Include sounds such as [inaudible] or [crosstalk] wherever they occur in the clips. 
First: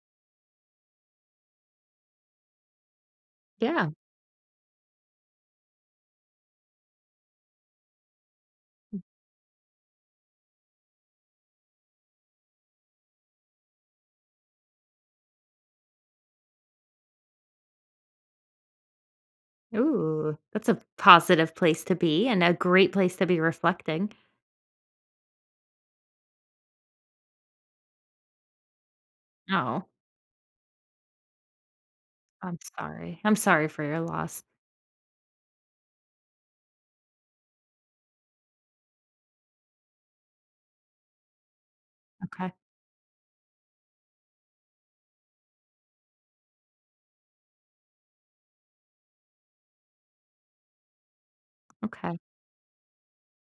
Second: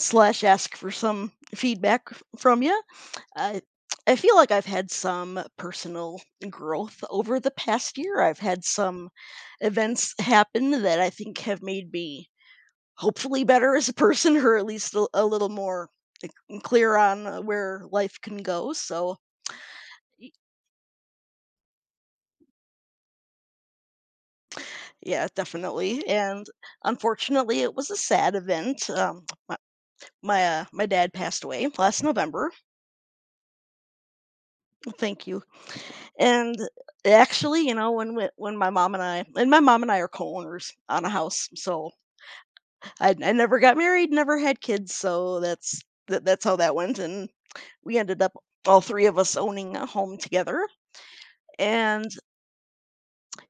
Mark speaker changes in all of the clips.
Speaker 1: Slash Ask for some feedback from you. I
Speaker 2: Yeah.
Speaker 1: I feel like I've had some personal growth over the past year. I've had some events happen that I think have made me hopefully better as a person, or at least a little more clear on where life can go. So y-
Speaker 2: Ooh, that's a positive place to be and a great place to be reflecting.
Speaker 1: yeah, definitely. And unfortunately, it was a sad event. Um, my
Speaker 2: Oh,
Speaker 1: my, uh, my dad passed away last November.
Speaker 2: I'm sorry. I'm sorry for your loss.
Speaker 1: Thank you. And actually, you know, when my mom and I are co-owners on a house, so
Speaker 2: Okay.
Speaker 1: I never got married, never had kids, so that's how that went, and we ended up all three of us owning a home together. And
Speaker 2: Okay.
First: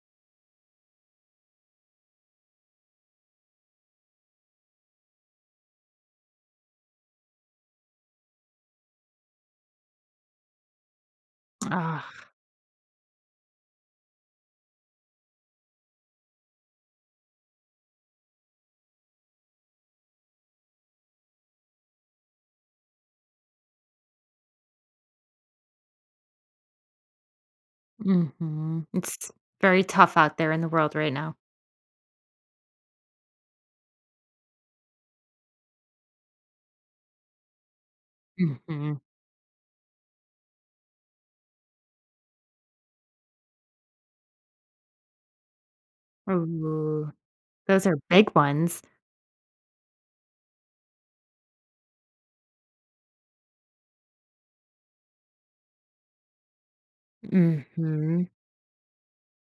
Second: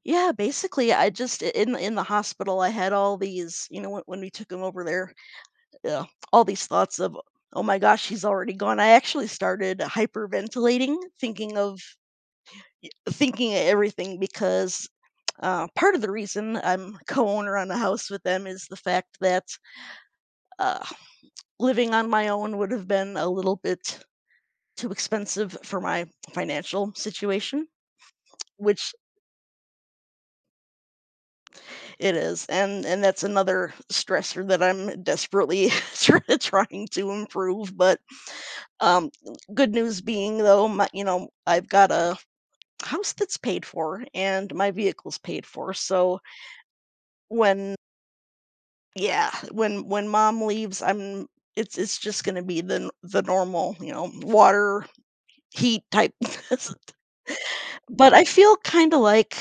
Speaker 1: yeah, basically, I just in the hospital, I had all these, you know, when we took him over there, uh, all these thoughts of, oh my gosh, he's already gone. I actually started hyperventilating, thinking of
Speaker 2: Ah,
Speaker 1: thinking of everything because part of the reason I'm [laughs] co-owner on a house with them is the fact that uh, living on my own would have been a little bit too expensive for my financial situation,
Speaker 2: mhm.
Speaker 1: which
Speaker 2: It's very tough out there in the world right now.
Speaker 1: it is, and that's another stressor that I'm desperately [laughs] trying to improve. But
Speaker 2: Mhm.
Speaker 1: um, good news being though, my, you know, I've got a house that's paid for and my vehicle's paid for, so
Speaker 2: Ooh,
Speaker 1: when
Speaker 2: those are big ones.
Speaker 1: yeah, when mom leaves, I'm it's just gonna be the normal, you know, water, heat type. [laughs] But I
Speaker 2: Mhm.
Speaker 1: feel kinda like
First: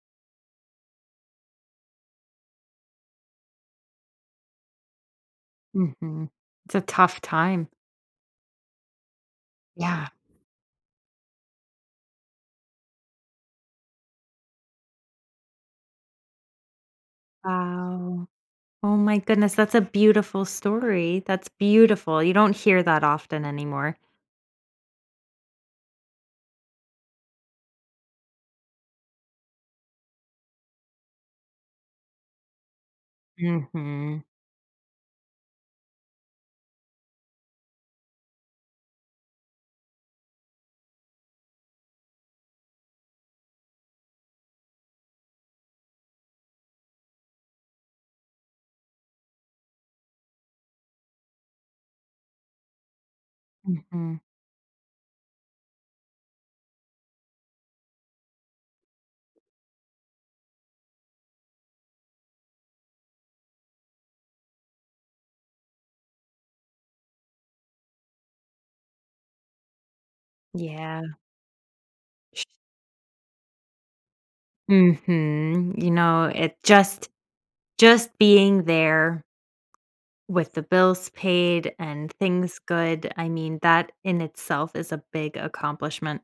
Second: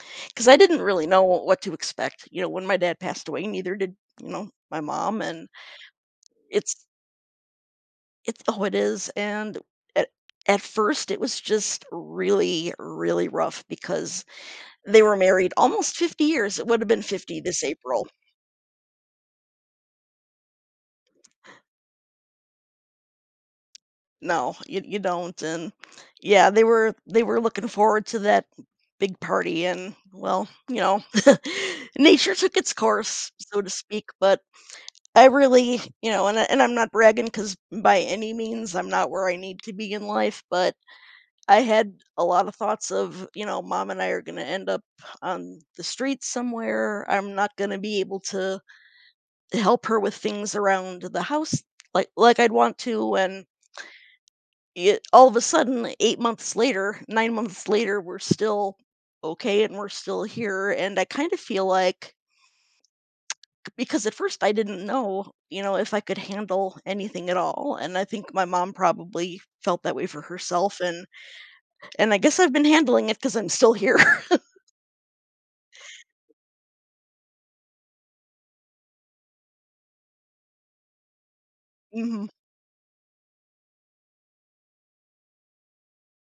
Speaker 1: like, cause I didn't really know what to expect, you know, when my dad passed away, neither did, you know, my mom, and
Speaker 2: Mhm. It's a
Speaker 1: it's
Speaker 2: tough time.
Speaker 1: it's oh, it is, and
Speaker 2: Yeah.
Speaker 1: at at first, it was just really, really rough because they were married almost 50 years. It would have been 50 this April.
Speaker 2: Wow. Oh my goodness, that's a beautiful story. That's beautiful. You don't hear that often anymore.
Speaker 1: No, you don't, and yeah, they were looking forward to that big party, and well, you know, [laughs] nature took its course, so to speak.
Speaker 2: Mhm.
Speaker 1: But I really, you know, and I'm not bragging, cause by any means I'm not where I need to be in life, but I had a lot of thoughts of, you know, mom and I are going to end up on the streets somewhere. I'm not going to be able to help her with things around the house like I'd want to, and
Speaker 2: Mhm.
Speaker 1: it all of a sudden 8 months later, 9 months later, we're still okay and we're still here, and I kind of feel like because at first I didn't know, you know, if I could handle anything at all, and I think my mom probably felt that way for herself,
Speaker 2: Yeah.
Speaker 1: and I guess I've been handling it because 'cause I'm still here. [laughs]
Speaker 2: Mhm. It just being there with the bills paid and
Speaker 1: Mhm.
Speaker 2: things good, I mean, that in itself is a big accomplishment.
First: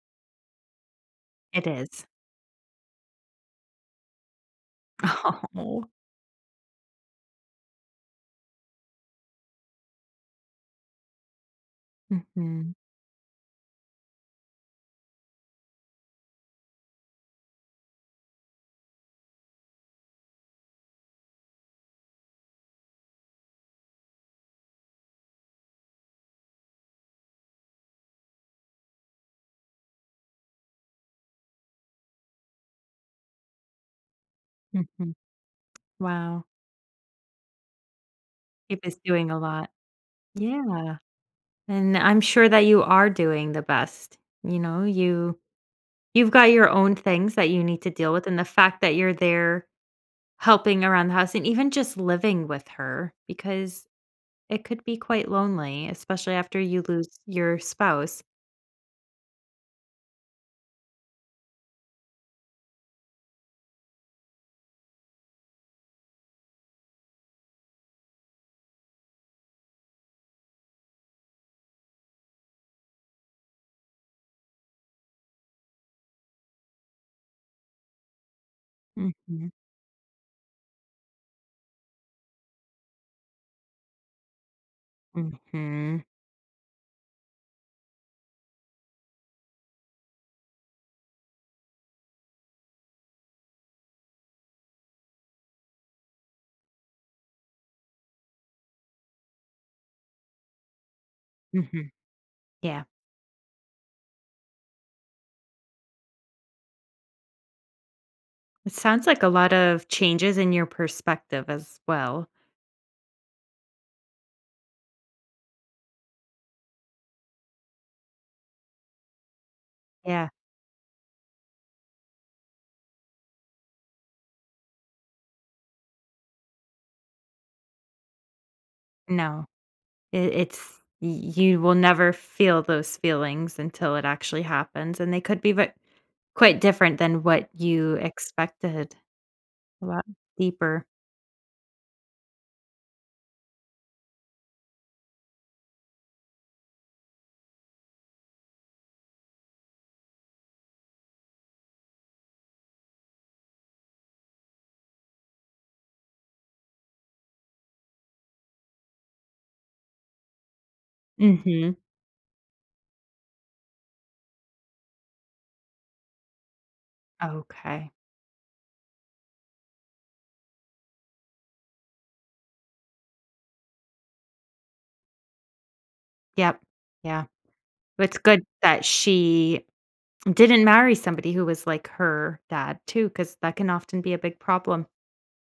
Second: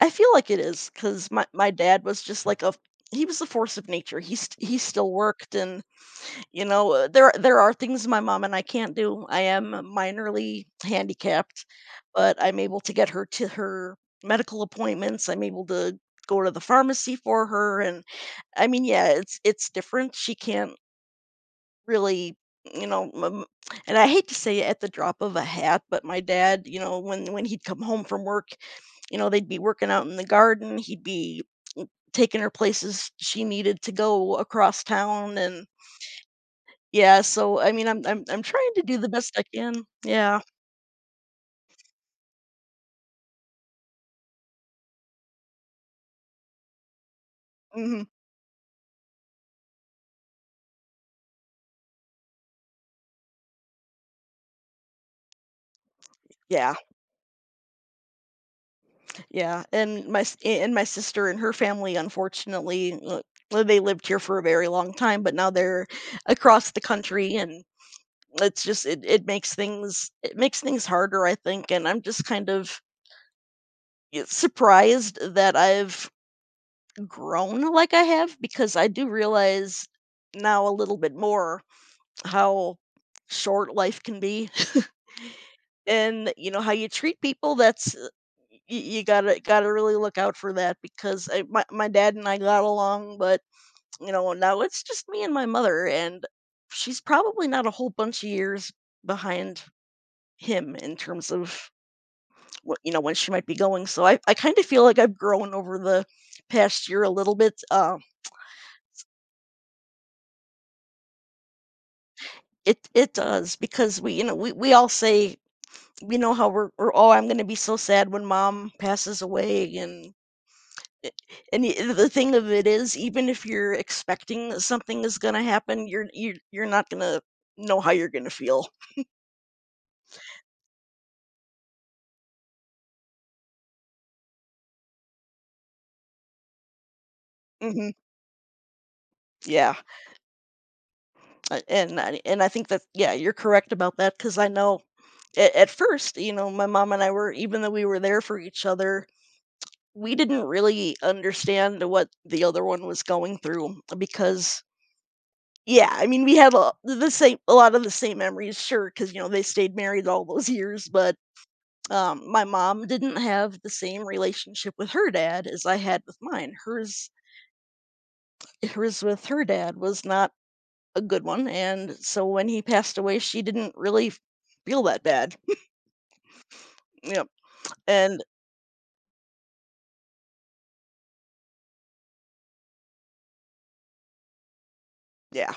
Speaker 1: I feel like it is because my
Speaker 2: It
Speaker 1: my
Speaker 2: is.
Speaker 1: dad was just like a He was a force of nature. He still
Speaker 2: [laughs]
Speaker 1: worked. And
Speaker 2: Oh.
Speaker 1: you know, there are things my mom and I can't do. I am minorly handicapped, but I'm
Speaker 2: Mhm.
Speaker 1: able to get her to her medical appointments. I'm able to go to the pharmacy for her, and I mean, yeah, it's different. She can't really, you know, and I hate to say it, at the drop of a hat, but my dad, you know, when he'd come home from work, you know, they'd be working out in the garden. He'd be mm, taking her places she needed to go across
Speaker 2: Mhm.
Speaker 1: town, and
Speaker 2: Wow.
Speaker 1: yeah, so, I mean, I'm trying
Speaker 2: It
Speaker 1: to
Speaker 2: is
Speaker 1: do the
Speaker 2: doing a
Speaker 1: best I
Speaker 2: lot.
Speaker 1: can. Yeah.
Speaker 2: Yeah. And I'm sure that you are doing the best. You've got your own things that you need to
Speaker 1: Mhm.
Speaker 2: deal with, and the fact that you're there helping around the house and even just living with her, because it could be quite lonely, especially after
Speaker 1: Yeah,
Speaker 2: you lose your spouse.
Speaker 1: yeah, and my sister and her family, unfortunately, well, they lived here for a very long time, but now they're across the country, and it's just it makes things harder, I think, and I'm just kind of, surprised that I've grown like I have because I do
Speaker 2: Mhm,
Speaker 1: realize now a little bit more how short life can be. [laughs]
Speaker 2: mhm,
Speaker 1: And you know, how you treat people, that's you gotta really look out for that because my dad and I got along, but you know now it's just me and my mother, and she's probably not a whole bunch of years behind him in terms of
Speaker 2: mhm,
Speaker 1: what,
Speaker 2: yeah.
Speaker 1: you know, when she might be going. So I kind of feel like I've grown over the past year a little bit.
Speaker 2: It sounds like a lot of changes in your perspective as well.
Speaker 1: It it does because we all say we know how we're oh, I'm going to be so sad when mom passes away, and
Speaker 2: Yeah,
Speaker 1: it- the thing of it is, even if you're expecting that something is going to happen, you're not going to know how you're going to feel.
Speaker 2: no, it's y you will never feel those feelings until it actually happens, and they could be ve quite different than what
Speaker 1: Hmm.
Speaker 2: you expected,
Speaker 1: Yeah.
Speaker 2: a lot deeper.
Speaker 1: And I think that, yeah, you're correct about that because I know at first, you know, my mom and I were, even though we were there for each other, we didn't really understand what the other one was going through because yeah, I mean, the same, a lot of the same memories, sure, because you know they stayed married all those years, but
Speaker 2: Mhm,
Speaker 1: My mom didn't have the same relationship with her dad as I had with mine. Hers
Speaker 2: okay,
Speaker 1: hers with her dad was not a good one, and so when he passed away, she didn't really feel that bad.
Speaker 2: yep, yeah.
Speaker 1: Yep.
Speaker 2: It's
Speaker 1: And
Speaker 2: good that she didn't marry somebody who was like her dad too, because that can often be a big problem.
Speaker 1: yeah,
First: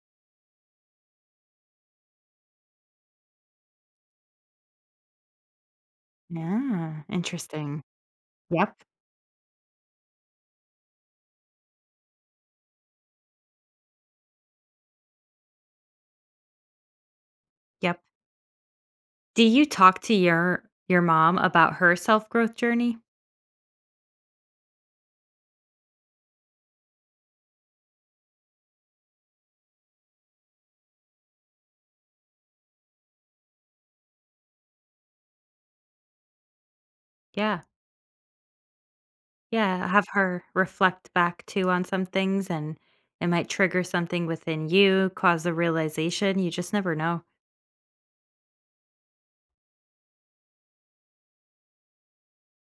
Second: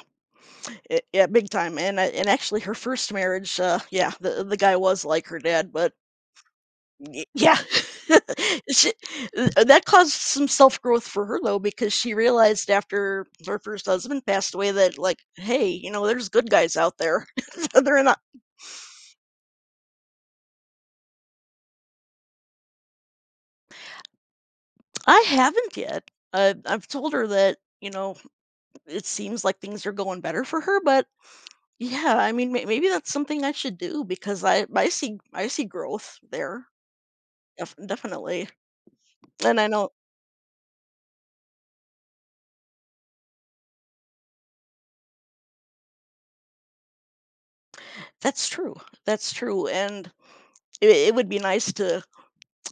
Speaker 1: it, yeah, big time. And actually, her first marriage, yeah, the guy was like her dad, but
Speaker 2: Yeah,
Speaker 1: Y yeah.
Speaker 2: interesting.
Speaker 1: [laughs]
Speaker 2: Yep,
Speaker 1: She That caused some self-growth for her, though, because she realized after her first husband passed away that, like, "Hey, you know, there's good guys out there." [laughs]
Speaker 2: yep.
Speaker 1: They're not.
Speaker 2: Do you talk to your mom about her self-growth journey?
Speaker 1: I haven't yet. I've told her that, you know, it seems like things are going better for her, but yeah, I mean, maybe that's something I should do because I see growth there,
Speaker 2: Yeah,
Speaker 1: definitely, and I
Speaker 2: yeah,
Speaker 1: know
Speaker 2: have her reflect back too on some things, and it might trigger something within you, cause a realization, you just never know.
Speaker 1: that's true, that's true, and it would be nice to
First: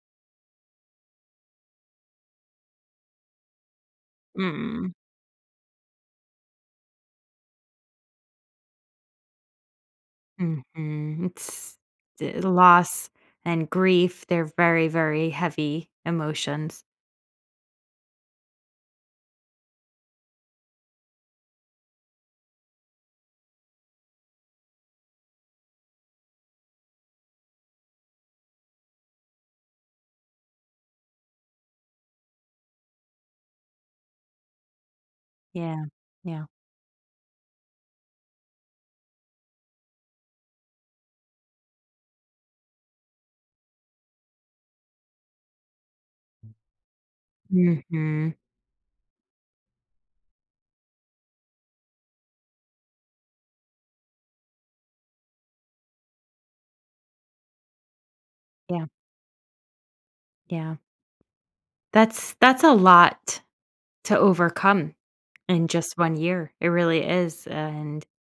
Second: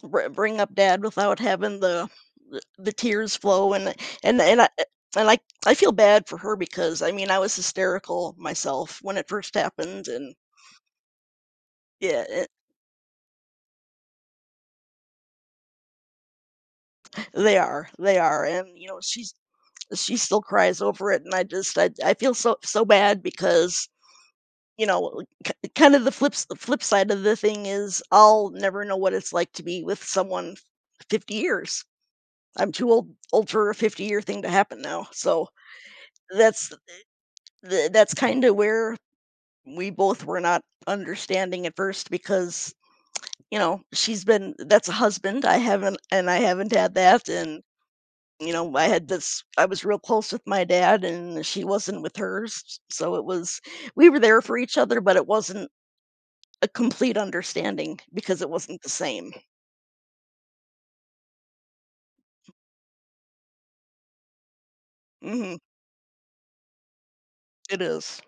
Speaker 1: bring up dad without having the tears flow, and
Speaker 2: Mm,
Speaker 1: and I I feel bad for her because I mean I was hysterical myself when it first happened, and
Speaker 2: mhm, it's
Speaker 1: yeah
Speaker 2: the
Speaker 1: it,
Speaker 2: loss and grief, they're very, very heavy emotions.
Speaker 1: they are. And you know, she's she still cries over it, and I just I feel so bad because you know kind of the flip side of the thing is, I'll never know what it's like to be with someone 50 years. I'm too old for a 50-year thing to happen now. So
Speaker 2: Yeah, yeah.
Speaker 1: that's Th that's kinda where we both were not understanding at first because, you know, she's been that's a husband, I haven't, and I haven't had that, and,
Speaker 2: Mhm.
Speaker 1: you know, I had this, I was real close with my dad, and she wasn't with hers, so it was we were there for each other, but it wasn't a complete understanding because it wasn't
Speaker 2: Yeah,
Speaker 1: the same.
Speaker 2: yeah. That's a lot to overcome
Speaker 1: Mhm.
Speaker 2: in just 1 year. It really is,
Speaker 1: It
Speaker 2: and
Speaker 1: is.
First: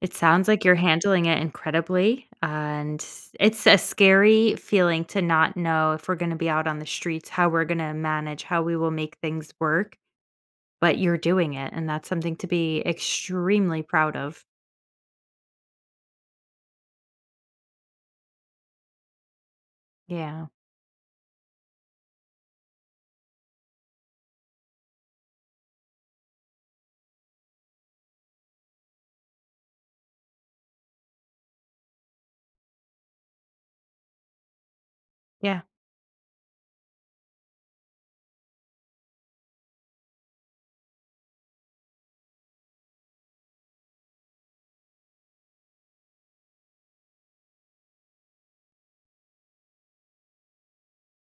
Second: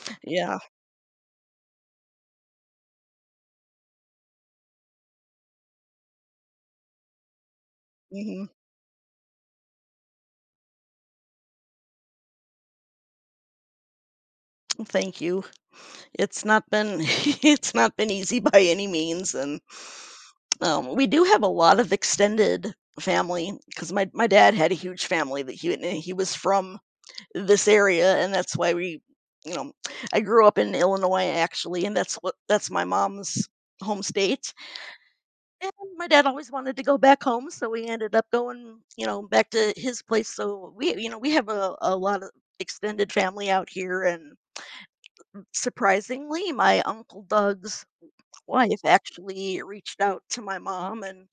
Speaker 2: it sounds
Speaker 1: Yeah.
Speaker 2: like you're handling it incredibly, and it's a scary feeling to not know if we're gonna be out on the streets, how we're gonna manage,
Speaker 1: Mhm.
Speaker 2: how we will make things work, but you're doing it, and that's something to be extremely proud of.
Speaker 1: Thank you. It's not been [laughs] it's not been easy by any means, and
Speaker 2: Yeah,
Speaker 1: We do have a lot of extended family because my dad had a huge family that he was from this area, and that's why we, you know, I grew up in Illinois actually, and that's what that's my mom's home state.
Speaker 2: yeah.
Speaker 1: And my dad always wanted to go back home, so we ended up going, you know, back to his place. So we, you know, we have a lot of extended family out here, and surprisingly, my uncle Doug's wife actually reached out to my mom and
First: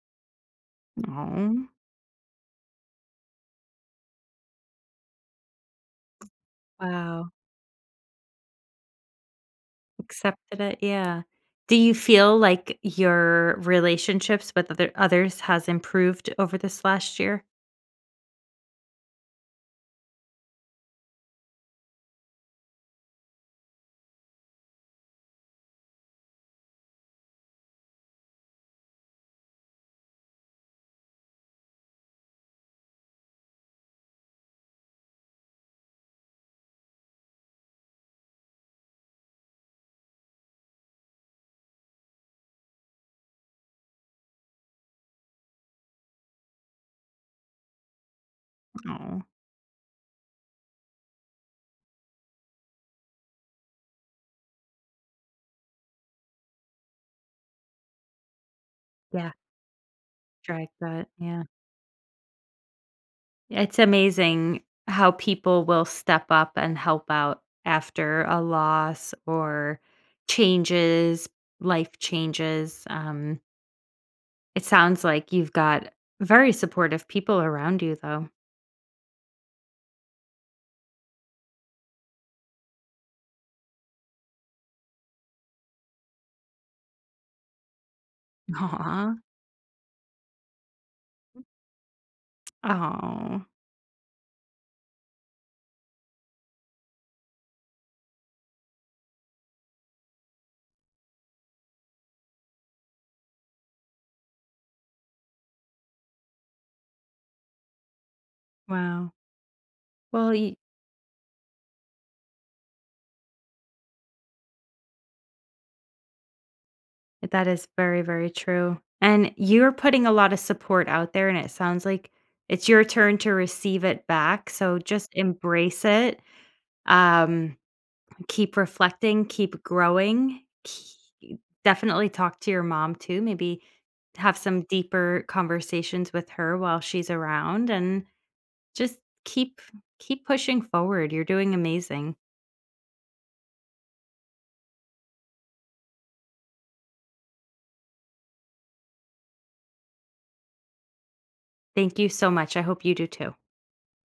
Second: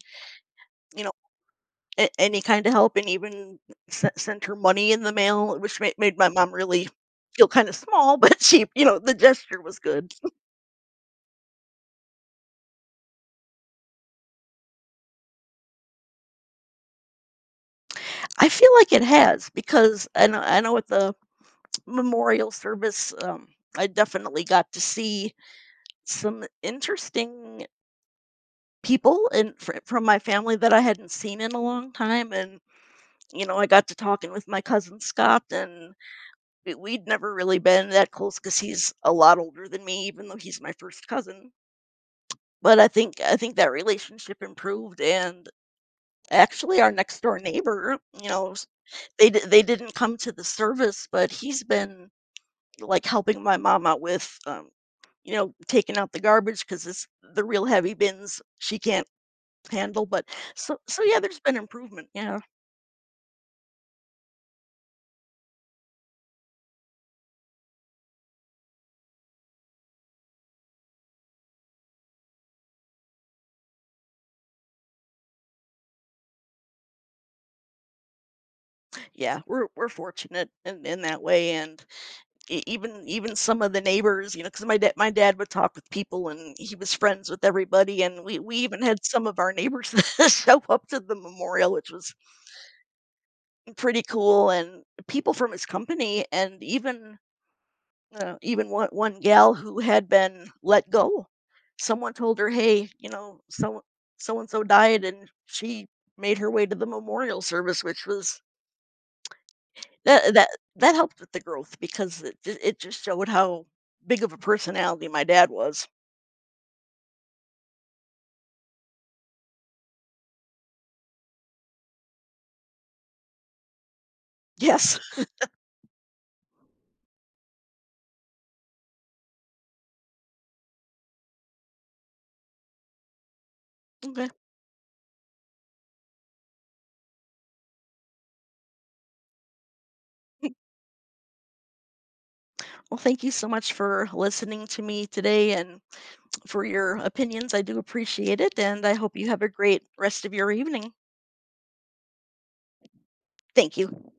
Speaker 1: you know,
Speaker 2: Oh,
Speaker 1: any kind of help, and even sent her money in the mail, which made my mom really
Speaker 2: wow.
Speaker 1: feel kind of small, [laughs] but she, you know, the gesture was good.
Speaker 2: Accepted it, yeah. Do you feel like your relationships with others has improved over this last year?
Speaker 1: I feel like it has because I know at the memorial service, I definitely got to see some interesting people, and from my family that I hadn't seen in a long time. And, you know, I got to talking with my cousin Scott, and we'd never really been that close because he's a lot older than me, even though he's my first cousin. But I think that relationship improved, and actually, our next door neighbor, you know,
Speaker 2: Oh,
Speaker 1: they they didn't come to the service, but he's been like helping my mom out with, you know, taking out the garbage because it's the real heavy bins she can't
Speaker 2: yeah,
Speaker 1: handle. But
Speaker 2: drag
Speaker 1: so so
Speaker 2: that,
Speaker 1: yeah, there's
Speaker 2: yeah.
Speaker 1: been improvement. Yeah,
Speaker 2: It's amazing how people will step up and help out after a loss or changes, life changes, it sounds like you've got very supportive people around you, though.
Speaker 1: yeah, we're fortunate in that way, and even some of the neighbors, you know, because my dad would talk with people and he was friends with everybody, and we even had
Speaker 2: Aw.
Speaker 1: some of our neighbors [laughs] show up to the memorial, which was
Speaker 2: Oh,
Speaker 1: pretty cool, and people from his company, and even even one gal who had been let go, someone told her, hey, you know, so so and so died, and she made her way to the memorial service, which was
Speaker 2: wow. Well,
Speaker 1: that that
Speaker 2: y
Speaker 1: that helped with the growth because it just showed how big of a personality my dad was.
Speaker 2: that is very, very true. And you're putting a lot of support out there, and it sounds like it's your turn to receive it back. So
Speaker 1: Yes.
Speaker 2: just embrace it. Um, Keep reflecting, keep growing. Keep, definitely talk to your mom too. Maybe
Speaker 1: Okay.
Speaker 2: have some deeper conversations with her while she's around and just keep keep pushing forward. You're doing amazing.
Speaker 1: Well, thank you so much for listening to me today and for your opinions. I do appreciate it, and I hope you have a great rest of your evening.
Speaker 2: Thank you so much. I hope you do too.
Speaker 1: Thank you.